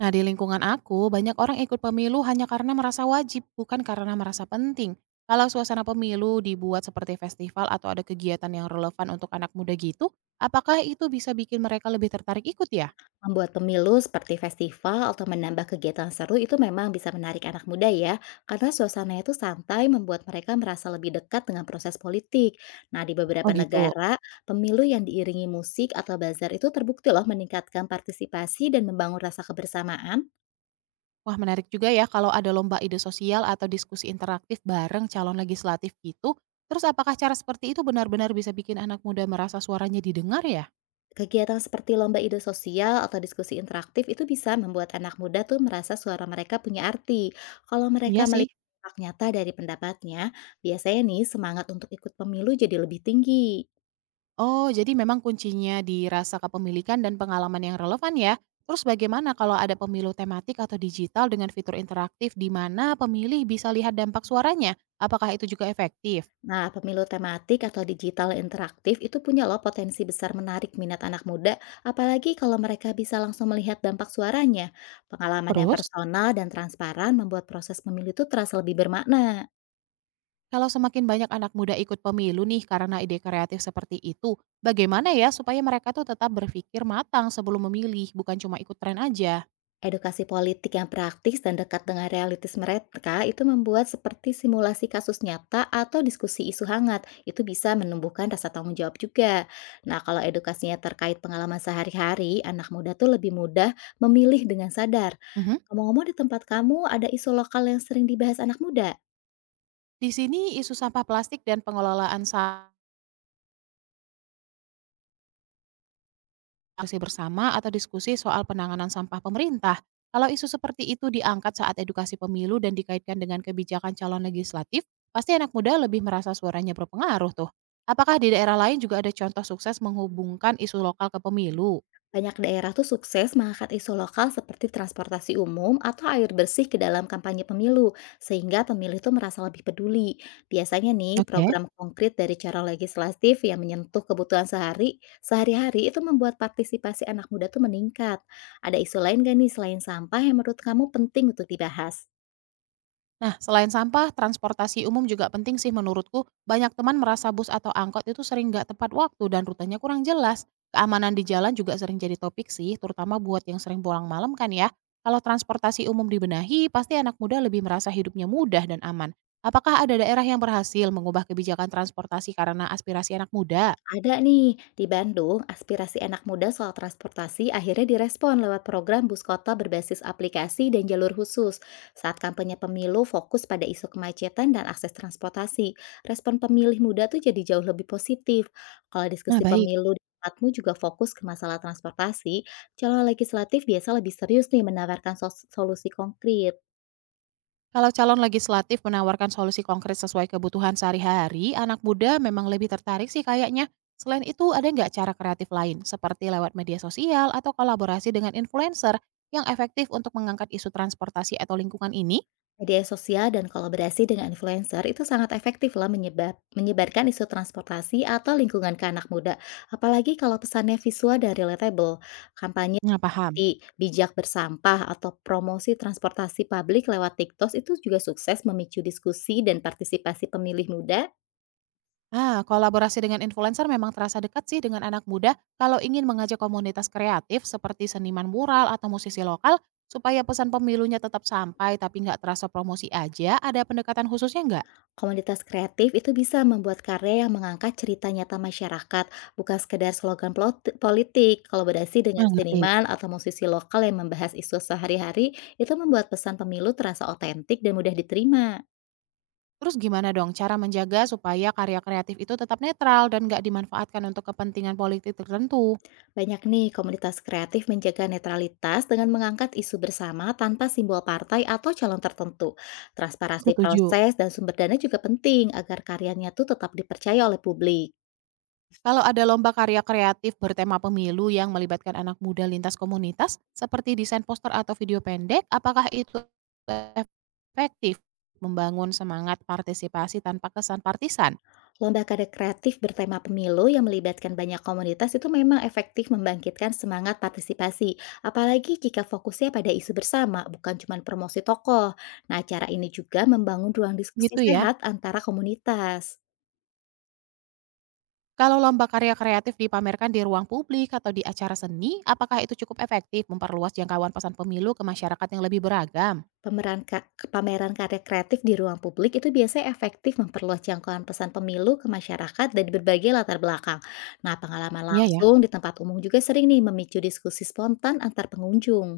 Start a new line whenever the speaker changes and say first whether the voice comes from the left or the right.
right: Nah, di lingkungan aku, banyak orang ikut pemilu hanya karena merasa wajib, bukan karena merasa penting. Kalau suasana pemilu dibuat seperti festival atau ada kegiatan yang relevan untuk anak muda gitu, apakah itu bisa bikin mereka lebih tertarik ikut ya?
left: Membuat pemilu seperti festival atau menambah kegiatan seru itu memang bisa menarik anak muda ya, karena suasananya itu santai membuat mereka merasa lebih dekat dengan proses politik. Nah, di
right: Oh
left: beberapa
right: gitu.
left: negara, pemilu yang diiringi musik atau bazar itu terbukti loh meningkatkan partisipasi dan membangun rasa kebersamaan.
right: Wah menarik juga ya kalau ada lomba ide sosial atau diskusi interaktif bareng calon legislatif gitu. Terus apakah cara seperti itu benar-benar bisa bikin anak muda merasa suaranya didengar ya?
left: Kegiatan seperti lomba ide sosial atau diskusi interaktif itu bisa membuat anak muda tuh merasa suara mereka punya arti. Kalau mereka
right: Iya sih.
left: melihat dampak nyata dari pendapatnya, biasanya nih semangat untuk ikut pemilu jadi lebih tinggi.
right: Oh, jadi memang kuncinya di rasa kepemilikan dan pengalaman yang relevan ya. Terus bagaimana kalau ada pemilu tematik atau digital dengan fitur interaktif di mana pemilih bisa lihat dampak suaranya? Apakah itu juga efektif?
left: Nah, pemilu tematik atau digital interaktif itu punya loh potensi besar menarik minat anak muda, apalagi kalau mereka bisa langsung melihat dampak suaranya. Pengalaman yang
right: Terus,
left: personal dan transparan membuat proses pemilu itu terasa lebih bermakna.
right: kalau semakin banyak anak muda ikut pemilu nih karena ide kreatif seperti itu, bagaimana ya supaya mereka tuh tetap berpikir matang sebelum memilih, bukan cuma ikut tren aja?
left: Edukasi politik yang praktis dan dekat dengan realitas mereka itu membuat seperti simulasi kasus nyata atau diskusi isu hangat. Itu bisa menumbuhkan rasa tanggung jawab juga. Nah, kalau edukasinya terkait pengalaman sehari-hari, anak muda tuh lebih mudah memilih dengan sadar.
right: Mhm.
left: Ngomong-ngomong, di tempat kamu ada isu lokal yang sering dibahas anak muda?
right: Di sini isu sampah plastik dan pengelolaan sampah aksi bersama atau diskusi soal penanganan sampah pemerintah. Kalau isu seperti itu diangkat saat edukasi pemilu dan dikaitkan dengan kebijakan calon legislatif, pasti anak muda lebih merasa suaranya berpengaruh tuh. Apakah di daerah lain juga ada contoh sukses menghubungkan isu lokal ke pemilu?
left: Banyak daerah tuh sukses mengangkat isu lokal seperti transportasi umum atau air bersih ke dalam kampanye pemilu, sehingga pemilih tuh merasa lebih peduli. Biasanya nih,
right: Oke.
left: program konkret dari cara legislatif yang menyentuh kebutuhan sehari-hari itu membuat partisipasi anak muda tuh meningkat. Ada isu lain gak nih selain sampah yang menurut kamu penting untuk dibahas?
right: Nah, selain sampah, transportasi umum juga penting sih menurutku. Banyak teman merasa bus atau angkot itu sering nggak tepat waktu dan rutenya kurang jelas. Keamanan di jalan juga sering jadi topik sih, terutama buat yang sering pulang malam kan ya. Kalau transportasi umum dibenahi, pasti anak muda lebih merasa hidupnya mudah dan aman. Apakah ada daerah yang berhasil mengubah kebijakan transportasi karena aspirasi anak muda?
left: Ada nih, di Bandung, aspirasi anak muda soal transportasi akhirnya direspon lewat program bus kota berbasis aplikasi dan jalur khusus. Saat kampanye pemilu fokus pada isu kemacetan dan akses transportasi, respon pemilih muda tuh jadi jauh lebih positif. Kalau
right: Nah,
left: diskusi
right: baik.
left: pemilu di tempatmu juga fokus ke masalah transportasi, calon legislatif biasa lebih serius nih menawarkan solusi konkret.
right: Kalau calon legislatif menawarkan solusi konkret sesuai kebutuhan sehari-hari, anak muda memang lebih tertarik sih kayaknya. Selain itu, ada nggak cara kreatif lain, seperti lewat media sosial atau kolaborasi dengan influencer yang efektif untuk mengangkat isu transportasi atau lingkungan ini?
left: Media sosial dan kolaborasi dengan influencer itu sangat efektif lah menyebarkan isu transportasi atau lingkungan ke anak muda, apalagi kalau pesannya visual dan relatable. Kampanye
right: Nah, paham.
left: seperti bijak bersampah atau promosi transportasi publik lewat TikTok itu juga sukses memicu diskusi dan partisipasi pemilih muda.
right: Ah, kolaborasi dengan influencer memang terasa dekat sih dengan anak muda kalau ingin mengajak komunitas kreatif seperti seniman mural atau musisi lokal supaya pesan pemilunya tetap sampai tapi nggak terasa promosi aja, ada pendekatan khususnya nggak?
left: Komunitas kreatif itu bisa membuat karya yang mengangkat cerita nyata masyarakat, bukan sekedar slogan politik. Kolaborasi
right: Nah,
left: dengan
right: ngerti.
left: seniman atau musisi lokal yang membahas isu sehari-hari itu membuat pesan pemilu terasa otentik dan mudah diterima.
right: Terus gimana dong cara menjaga supaya karya kreatif itu tetap netral dan nggak dimanfaatkan untuk kepentingan politik tertentu?
left: Banyak nih komunitas kreatif menjaga netralitas dengan mengangkat isu bersama tanpa simbol partai atau calon tertentu. Transparansi
right: Setuju.
left: proses dan sumber dana juga penting agar karyanya tuh tetap dipercaya oleh publik.
right: Kalau ada lomba karya kreatif bertema pemilu yang melibatkan anak muda lintas komunitas, seperti desain poster atau video pendek, apakah itu efektif membangun semangat partisipasi tanpa kesan partisan?
left: Lomba karya kreatif bertema pemilu yang melibatkan banyak komunitas itu memang efektif membangkitkan semangat partisipasi, apalagi jika fokusnya pada isu bersama, bukan cuma promosi tokoh. Nah, acara ini juga membangun ruang
right: Gitu
left: diskusi
right: ya.
left: sehat antara komunitas.
right: Kalau lomba karya kreatif dipamerkan di ruang publik atau di acara seni, apakah itu cukup efektif memperluas jangkauan pesan pemilu ke masyarakat yang lebih beragam?
left: Pemeran ka- Pameran karya kreatif di ruang publik itu biasanya efektif memperluas jangkauan pesan pemilu ke masyarakat dari berbagai latar belakang. Nah, pengalaman
right: Iya ya.
left: langsung di tempat umum juga sering nih memicu diskusi spontan antar pengunjung.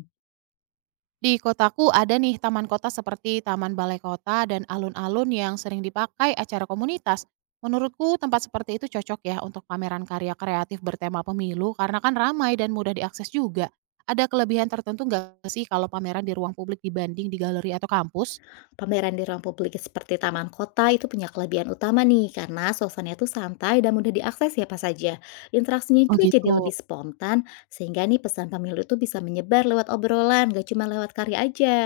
right: Di kotaku ada nih taman kota seperti Taman Balai Kota dan alun-alun yang sering dipakai acara komunitas. Menurutku tempat seperti itu cocok ya untuk pameran karya kreatif bertema pemilu karena kan ramai dan mudah diakses juga. Ada kelebihan tertentu nggak sih kalau pameran di ruang publik dibanding di galeri atau kampus?
left: Pameran di ruang publik seperti taman kota itu punya kelebihan utama nih, karena suasananya tuh santai dan mudah diakses siapa saja. Interaksinya
right: Oh
left: juga jadi lebih
right: gitu.
left: spontan, sehingga nih pesan pemilu itu bisa menyebar lewat obrolan, gak cuma lewat karya aja.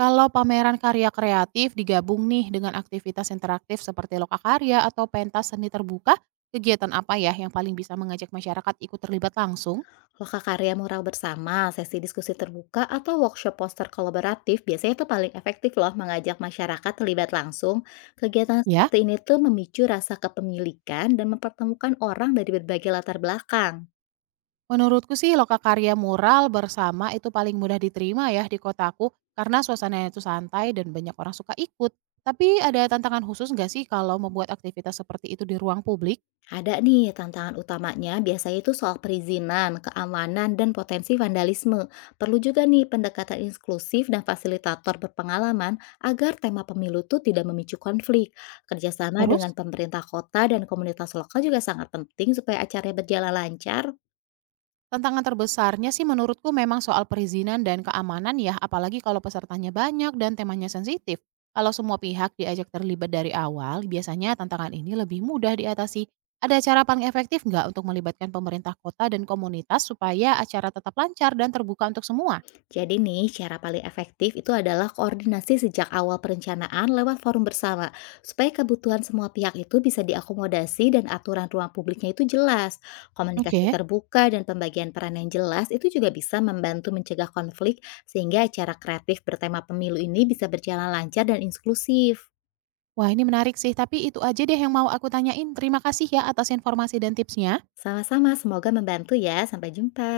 right: Kalau pameran karya kreatif digabung nih dengan aktivitas interaktif seperti lokakarya atau pentas seni terbuka, kegiatan apa ya yang paling bisa mengajak masyarakat ikut terlibat langsung?
left: Loka karya mural bersama, sesi diskusi terbuka, atau workshop poster kolaboratif biasanya itu paling efektif loh mengajak masyarakat terlibat langsung. Kegiatan
right: Ya,
left: seperti ini tuh memicu rasa kepemilikan dan mempertemukan orang dari berbagai latar belakang.
right: menurutku sih lokakarya mural bersama itu paling mudah diterima ya di kotaku karena suasananya itu santai dan banyak orang suka ikut. Tapi ada tantangan khusus nggak sih kalau membuat aktivitas seperti itu di ruang publik?
left: Ada nih, tantangan utamanya biasanya itu soal perizinan, keamanan, dan potensi vandalisme. Perlu juga nih pendekatan inklusif dan fasilitator berpengalaman agar tema pemilu itu tidak memicu konflik. Kerjasama
right: Terus
left: dengan pemerintah kota dan komunitas lokal juga sangat penting supaya acaranya berjalan lancar.
right: tantangan terbesarnya sih menurutku memang soal perizinan dan keamanan ya apalagi kalau pesertanya banyak dan temanya sensitif. Kalau semua pihak diajak terlibat dari awal, biasanya tantangan ini lebih mudah diatasi. Ada cara paling efektif nggak untuk melibatkan pemerintah kota dan komunitas supaya acara tetap lancar dan terbuka untuk semua?
left: Jadi nih, cara paling efektif itu adalah koordinasi sejak awal perencanaan lewat forum bersama, supaya kebutuhan semua pihak itu bisa diakomodasi dan aturan ruang publiknya itu jelas. Komunikasi
right: Oke.
left: terbuka dan pembagian peran yang jelas itu juga bisa membantu mencegah konflik, sehingga acara kreatif bertema pemilu ini bisa berjalan lancar dan inklusif.
right: Wah ini menarik sih, tapi itu aja deh yang mau aku tanyain. Terima kasih ya atas informasi dan tipsnya.
left: Sama-sama, semoga membantu ya. Sampai jumpa.